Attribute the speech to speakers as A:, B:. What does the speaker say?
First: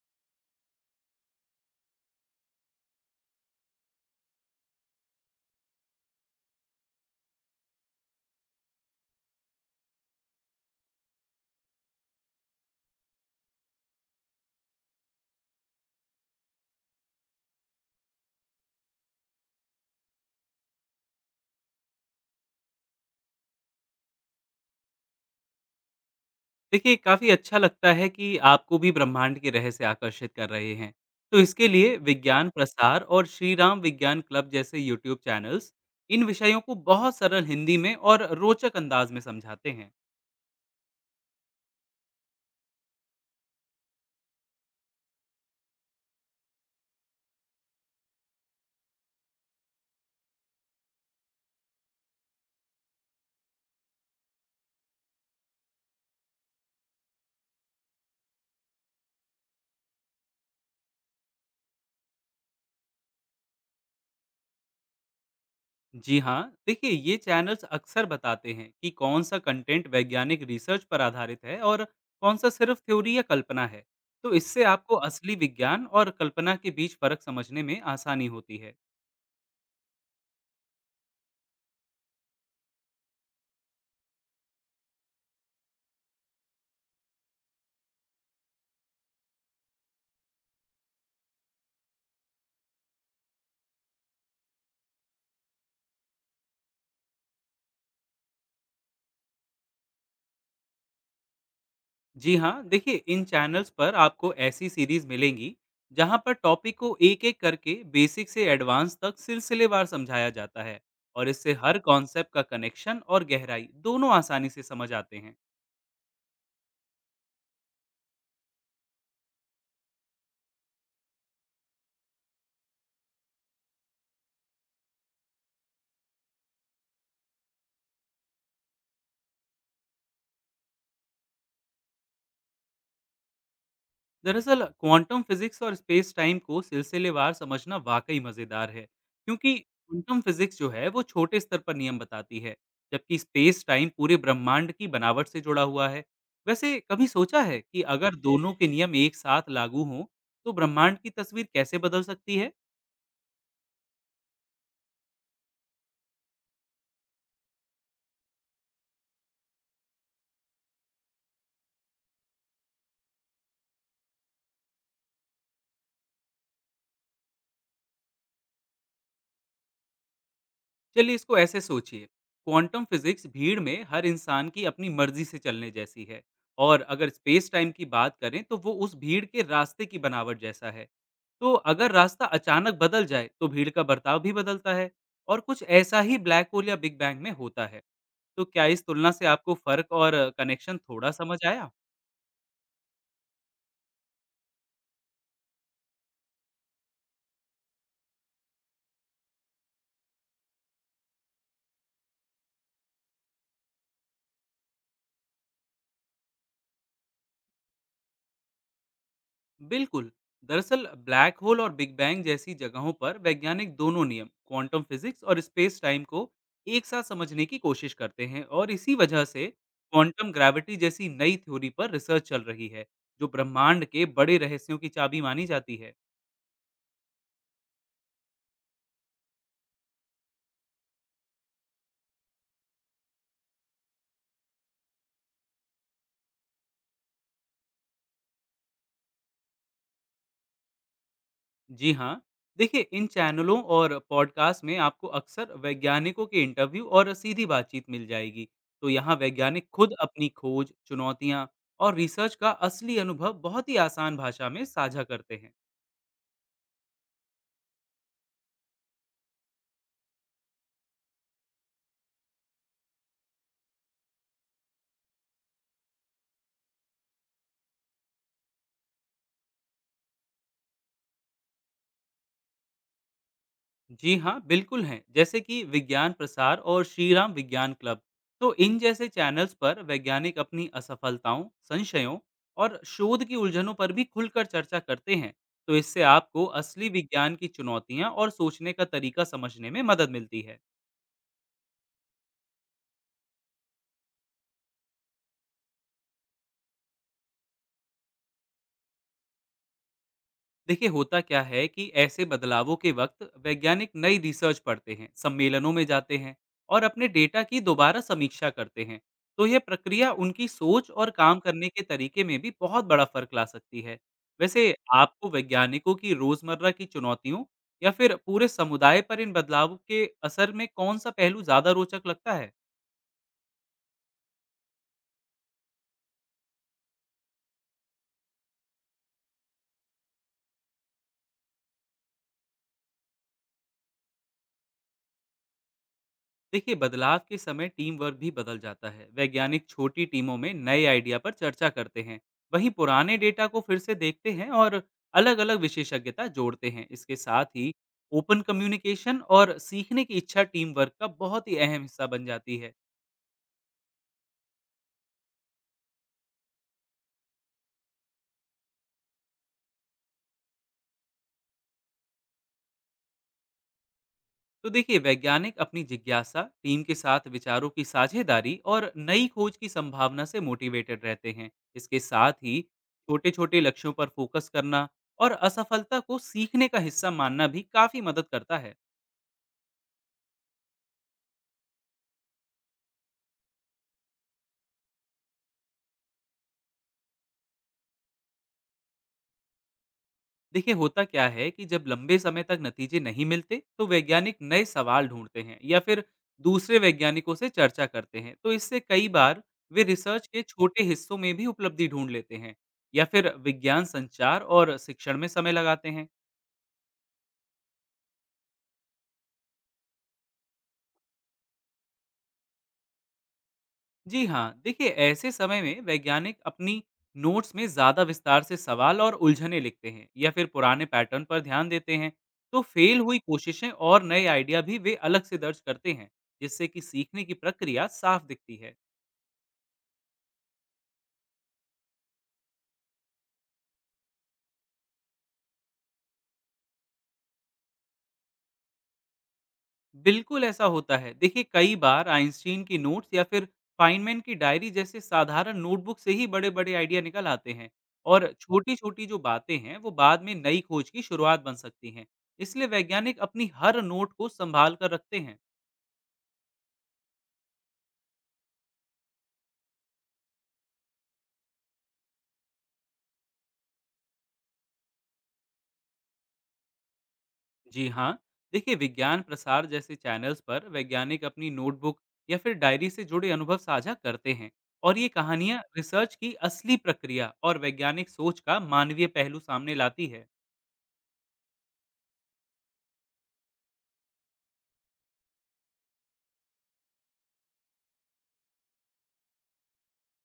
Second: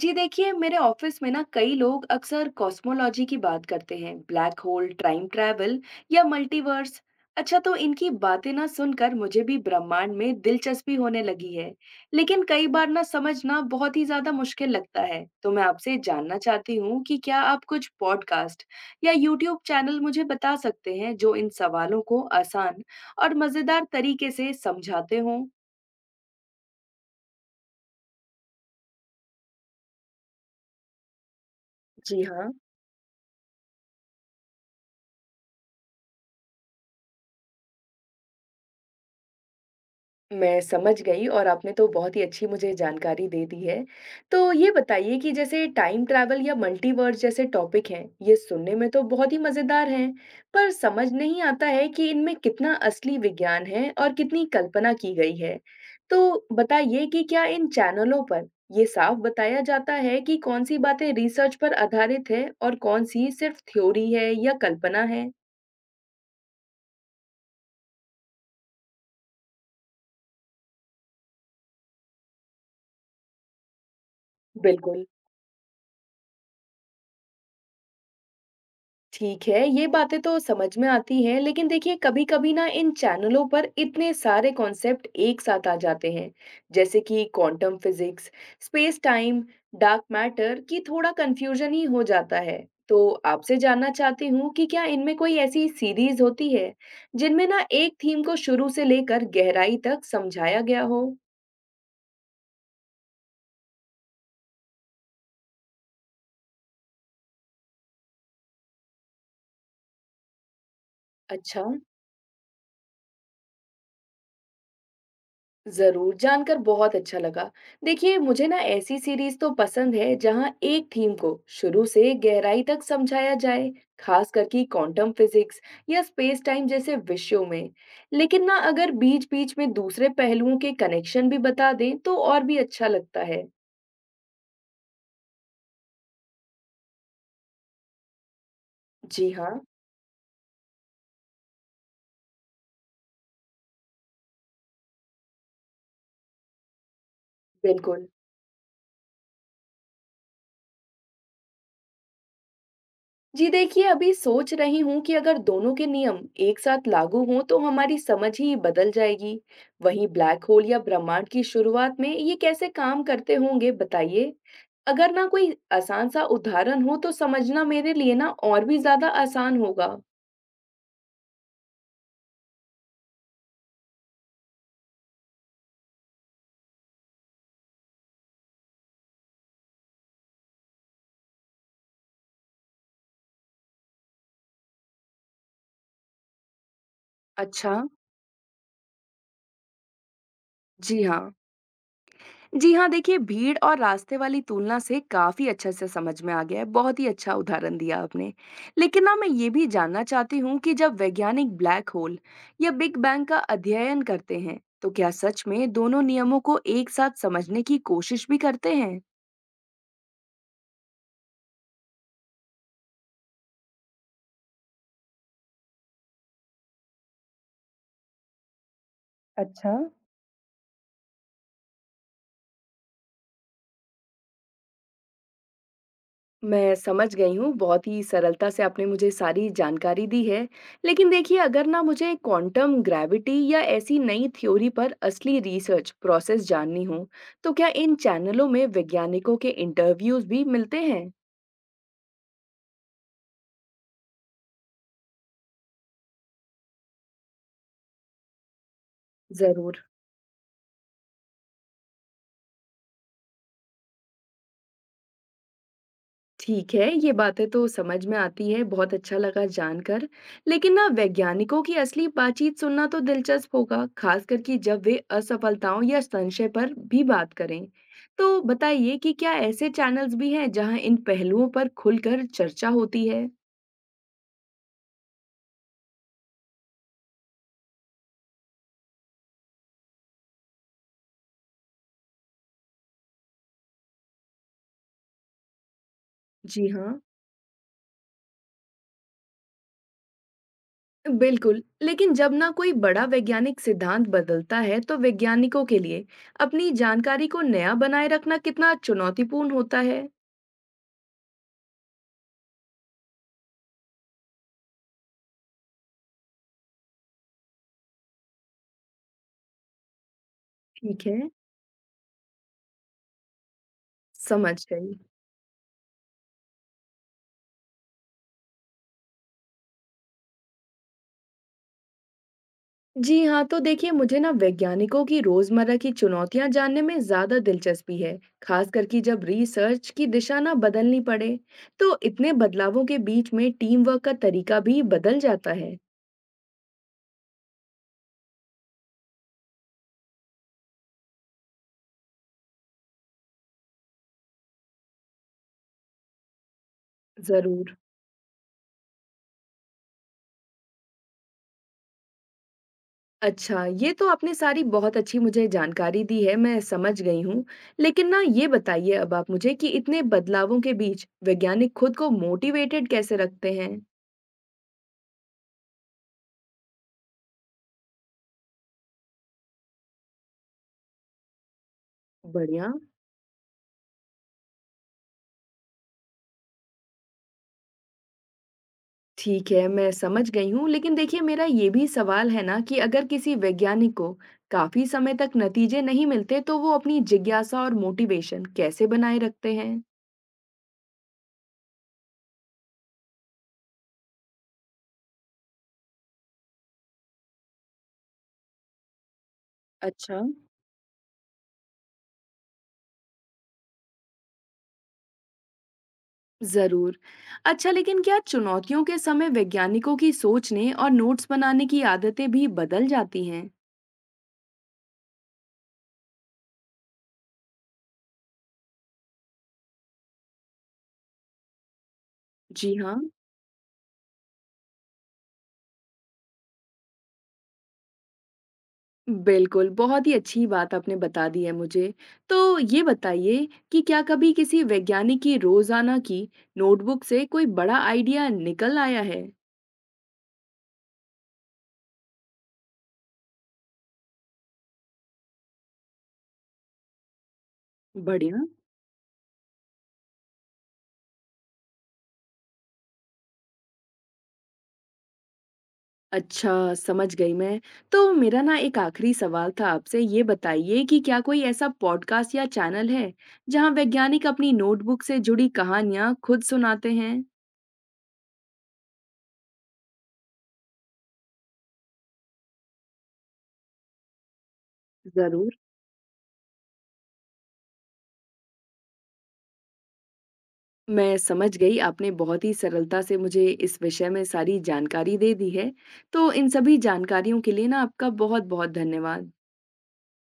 A: जी देखिए, मेरे ऑफिस में ना कई लोग अक्सर कॉस्मोलॉजी की बात करते हैं। ब्लैक होल, टाइम ट्रैवल या मल्टीवर्स। अच्छा, तो इनकी बातें ना सुनकर मुझे भी ब्रह्मांड में दिलचस्पी होने लगी है। लेकिन कई बार ना समझना बहुत ही ज्यादा मुश्किल लगता है। तो मैं आपसे जानना चाहती हूँ कि क्या आप कुछ पॉडकास्ट या यूट्यूब चैनल मुझे बता सकते हैं जो इन सवालों को आसान और मजेदार तरीके से समझाते हों।
B: देखिए, काफ़ी अच्छा लगता है कि आपको भी ब्रह्मांड के रहस्य आकर्षित कर रहे हैं। तो इसके लिए
A: जी
B: विज्ञान
A: हाँ।
B: प्रसार और श्रीराम विज्ञान क्लब जैसे यूट्यूब चैनल्स, इन विषयों को बहुत सरल हिंदी में और रोचक अंदाज में समझाते हैं।
A: मैं समझ गई, और आपने तो बहुत ही अच्छी मुझे जानकारी दे दी है। तो ये बताइए कि जैसे टाइम ट्रैवल या मल्टीवर्स जैसे टॉपिक हैं, ये सुनने में तो बहुत ही मज़ेदार हैं, पर समझ नहीं आता है कि इनमें कितना असली विज्ञान है और कितनी कल्पना की गई है। तो बताइए कि क्या इन चैनलों पर ये साफ बताया जाता है कि कौन-सी बातें रिसर्च पर आधारित है और कौन-सी सिर्फ थ्योरी है या कल्पना है?
B: जी हाँ, देखिए ये चैनल्स अक्सर बताते हैं कि कौन सा कंटेंट वैज्ञानिक रिसर्च पर आधारित है और कौन सा सिर्फ थ्योरी या कल्पना है। तो इससे आपको
A: बिल्कुल।
B: असली विज्ञान और कल्पना के बीच फ़र्क समझने में आसानी होती है।
A: ठीक है, ये बातें तो समझ में आती हैं। लेकिन देखिए, कभी कभी ना इन चैनलों पर इतने सारे कॉन्सेप्ट एक साथ आ जाते हैं, जैसे कि quantum physics, space time, dark matter, कि थोड़ा कंफ्यूजन ही हो जाता है। तो आपसे जानना चाहती हूँ कि क्या इनमें कोई ऐसी सीरीज होती है जिनमें ना एक थीम को शुरू से लेकर गहराई तक समझाया गया हो।
B: जी हाँ, देखिए इन चैनल्स पर आपको ऐसी सीरीज मिलेंगी जहाँ पर टॉपिक को एक-एक करके बेसिक से एडवांस तक सिलसिलेवार समझाया जाता है। और इससे
A: अच्छा,
B: हर कॉन्सेप्ट का कनेक्शन और गहराई दोनों आसानी से समझ आते हैं।
A: जरूर, जानकर बहुत अच्छा लगा। देखिए, मुझे ना ऐसी सीरीज तो पसंद है जहां एक थीम को शुरू से गहराई तक समझाया जाए, खास करके क्वांटम फिजिक्स या स्पेस टाइम जैसे विषयों में। लेकिन ना अगर बीच बीच में दूसरे पहलुओं के कनेक्शन भी बता दें तो और भी अच्छा लगता है।
B: दरअसल क्वांटम फिजिक्स और स्पेस टाइम को सिलसिलेवार समझना वाकई मजेदार है।
A: जी हाँ।
B: क्योंकि क्वांटम फिजिक्स जो है वो छोटे स्तर पर नियम बताती है, जबकि स्पेस टाइम पूरे ब्रह्मांड की बनावट से जुड़ा हुआ है। वैसे कभी सोचा है कि
A: बिल्कुल।
B: अगर दोनों के नियम एक साथ लागू हों तो ब्रह्मांड की तस्वीर कैसे बदल सकती है?
A: जी देखिए, अभी सोच रही हूँ कि अगर दोनों के नियम एक साथ लागू हों तो हमारी समझ ही बदल जाएगी। वहीं ब्लैक होल या ब्रह्मांड की शुरुआत में ये कैसे काम करते होंगे, बताइए। अगर ना कोई आसान सा उदाहरण हो तो समझना मेरे लिए ना और भी ज्यादा आसान होगा।
B: चलिए इसको ऐसे सोचिए, क्वांटम फिजिक्स भीड़ में हर इंसान की अपनी मर्जी से चलने जैसी है। और अगर स्पेस टाइम की बात करें तो वो उस भीड़ के रास्ते की बनावट जैसा है। तो अगर रास्ता अचानक बदल जाए तो भीड़ का बर्ताव भी बदलता है, और कुछ ऐसा ही ब्लैक होल या बिग बैंग में होता
A: अच्छा।
B: है। तो क्या इस तुलना से आपको फर्क और कनेक्शन
A: जी
B: थोड़ा
A: हाँ।
B: समझ आया?
A: जी हाँ, देखिए, भीड़ और रास्ते वाली तुलना से काफी अच्छे से समझ में आ गया है। बहुत ही अच्छा उदाहरण दिया आपने। लेकिन ना मैं ये भी जानना चाहती हूँ कि जब वैज्ञानिक ब्लैक होल या बिग बैंग का अध्ययन करते हैं तो क्या सच में दोनों नियमों को एक साथ समझने की कोशिश भी करते हैं।
B: बिल्कुल। दरअसल ब्लैक होल और बिग बैंग जैसी जगहों पर वैज्ञानिक दोनों नियम क्वांटम फिजिक्स और स्पेस टाइम को एक साथ समझने की कोशिश करते हैं, और इसी वजह से
A: अच्छा।
B: क्वांटम ग्रेविटी जैसी नई थ्योरी पर रिसर्च चल रही है, जो ब्रह्मांड के बड़े रहस्यों की चाबी मानी जाती है।
A: मैं समझ गई हूँ, बहुत ही सरलता से आपने मुझे सारी जानकारी दी है। लेकिन देखिए, अगर ना मुझे क्वांटम ग्रेविटी या ऐसी नई थ्योरी पर असली रिसर्च प्रोसेस जाननी हो, तो क्या इन चैनलों में वैज्ञानिकों के इंटरव्यूज़ भी मिलते हैं?
B: जी हाँ, देखिए इन चैनलों और पॉडकास्ट में आपको अक्सर वैज्ञानिकों के इंटरव्यू और सीधी बातचीत मिल जाएगी। तो यहाँ वैज्ञानिक
A: ज़रूर।
B: खुद अपनी खोज, चुनौतियाँ और रिसर्च का असली अनुभव बहुत ही आसान भाषा में साझा करते हैं।
A: ठीक है, ये बातें तो समझ में आती है, बहुत अच्छा लगा जानकर। लेकिन ना वैज्ञानिकों की असली बातचीत सुनना तो दिलचस्प होगा, खासकर कि जब वे असफलताओं या संशय पर भी बात करें। तो बताइए कि क्या ऐसे चैनल्स भी हैं जहां इन पहलुओं पर खुलकर चर्चा होती है?
B: जी हाँ, बिल्कुल हैं। जैसे कि विज्ञान प्रसार और श्रीराम विज्ञान क्लब। तो इन जैसे चैनल्स पर वैज्ञानिक अपनी असफलताओं, संशयों और शोध की उलझनों पर भी खुलकर चर्चा करते हैं। तो इससे आपको
A: जी
B: असली
A: हाँ।
B: विज्ञान की चुनौतियाँ और सोचने का तरीका समझने में मदद मिलती है।
A: बिल्कुल, लेकिन जब ना कोई बड़ा वैज्ञानिक सिद्धांत बदलता है, तो वैज्ञानिकों के लिए अपनी जानकारी को नया बनाए रखना कितना चुनौतीपूर्ण होता है।
B: देखिए होता क्या है कि ऐसे बदलावों के वक्त वैज्ञानिक नई रिसर्च पढ़ते हैं, सम्मेलनों में जाते हैं और अपने डेटा की दोबारा समीक्षा करते हैं। तो यह प्रक्रिया उनकी सोच
A: ठीक
B: और
A: है,
B: काम करने के तरीके में भी बहुत बड़ा फर्क ला सकती है।
A: समझ
B: वैसे
A: गई।
B: आपको वैज्ञानिकों की रोजमर्रा की चुनौतियों या फिर पूरे समुदाय पर इन बदलावों के असर में कौन सा पहलू ज्यादा रोचक लगता है?
A: जी हाँ, तो देखिए, मुझे ना वैज्ञानिकों की रोजमर्रा की चुनौतियां जानने में ज्यादा दिलचस्पी है, खास करके जब रिसर्च की दिशा ना बदलनी पड़े। तो इतने बदलावों के बीच में टीम वर्क का तरीका भी बदल जाता है।
B: देखिए बदलाव के समय टीम वर्क भी बदल जाता है। वैज्ञानिक छोटी टीमों में नए आइडिया पर चर्चा करते हैं, वहीं पुराने डेटा को फिर से देखते हैं और अलग अलग विशेषज्ञता जोड़ते हैं। इसके साथ ही
A: जरूर।
B: ओपन कम्युनिकेशन और सीखने की इच्छा टीम वर्क का बहुत ही अहम हिस्सा बन जाती है।
A: अच्छा, ये तो आपने सारी बहुत अच्छी मुझे जानकारी दी है, मैं समझ गई हूँ। लेकिन ना ये बताइए अब आप मुझे कि इतने बदलावों के बीच वैज्ञानिक खुद को मोटिवेटेड कैसे रखते हैं।
B: तो देखिए वैज्ञानिक अपनी जिज्ञासा, टीम के साथ विचारों की साझेदारी और नई खोज की संभावना से मोटिवेटेड रहते हैं। इसके साथ ही
A: बढ़िया।
B: छोटे छोटे लक्ष्यों पर फोकस करना और असफलता को सीखने का हिस्सा मानना भी काफी मदद करता है।
A: ठीक है, मैं समझ गई हूँ, लेकिन देखिए मेरा ये भी सवाल है ना कि अगर किसी वैज्ञानिक को काफ़ी समय तक नतीजे नहीं मिलते, तो वो अपनी जिज्ञासा और मोटिवेशन कैसे बनाए रखते हैं?
B: देखिए होता क्या है कि जब लंबे समय तक नतीजे नहीं मिलते तो वैज्ञानिक नए सवाल ढूंढते हैं या फिर दूसरे वैज्ञानिकों से चर्चा करते हैं। तो इससे कई बार वे
A: अच्छा।
B: रिसर्च के छोटे हिस्सों में भी उपलब्धि ढूंढ लेते हैं, या फिर विज्ञान संचार और शिक्षण में समय लगाते हैं।
A: ज़रूर। अच्छा, लेकिन क्या चुनौतियों के समय वैज्ञानिकों की सोचने और नोट्स बनाने की आदतें भी बदल जाती हैं?
B: जी हाँ, देखिए ऐसे समय में वैज्ञानिक अपनी नोट्स में ज़्यादा विस्तार से सवाल और उलझनें लिखते हैं, या फिर पुराने पैटर्न पर ध्यान देते हैं। तो
A: जी
B: फेल
A: हाँ।
B: हुई कोशिशें और नए आइडिया भी वे अलग से दर्ज करते हैं, जिससे कि सीखने की प्रक्रिया साफ दिखती है।
A: बिल्कुल, बहुत ही अच्छी बात आपने बता दी है मुझे। तो ये बताइए कि क्या कभी किसी वैज्ञानिक की रोज़ाना की नोटबुक से कोई बड़ा आइडिया निकल आया है?
B: बिल्कुल ऐसा होता है। देखिए कई बार आइंस्टीन की नोट्स या फिर फाइनमैन की डायरी जैसे साधारण नोटबुक से ही बड़े बड़े आइडिया निकल आते हैं। और
A: बढ़िया।
B: छोटी छोटी जो बातें हैं वो बाद में नई खोज की शुरुआत बन सकती हैं। इसलिए वैज्ञानिक अपनी हर नोट को संभाल कर रखते हैं।
A: अच्छा, समझ गई मैं। तो मेरा ना एक आखिरी सवाल था आपसे, ये बताइए कि क्या कोई ऐसा पॉडकास्ट या चैनल है, जहाँ वैज्ञानिक अपनी नोटबुक से जुड़ी कहानियाँ खुद सुनाते हैं?
B: जी हाँ, देखिए विज्ञान प्रसार जैसे चैनल्स पर वैज्ञानिक अपनी नोटबुक या फिर डायरी से जुड़े अनुभव साझा करते हैं। और ये
A: ज़रूर।
B: कहानियाँ रिसर्च की असली प्रक्रिया और वैज्ञानिक सोच का मानवीय पहलू सामने लाती है।
A: मैं समझ गई, आपने बहुत ही सरलता से मुझे इस विषय में सारी जानकारी दे दी है। तो इन सभी जानकारियों के लिए ना आपका बहुत-बहुत धन्यवाद।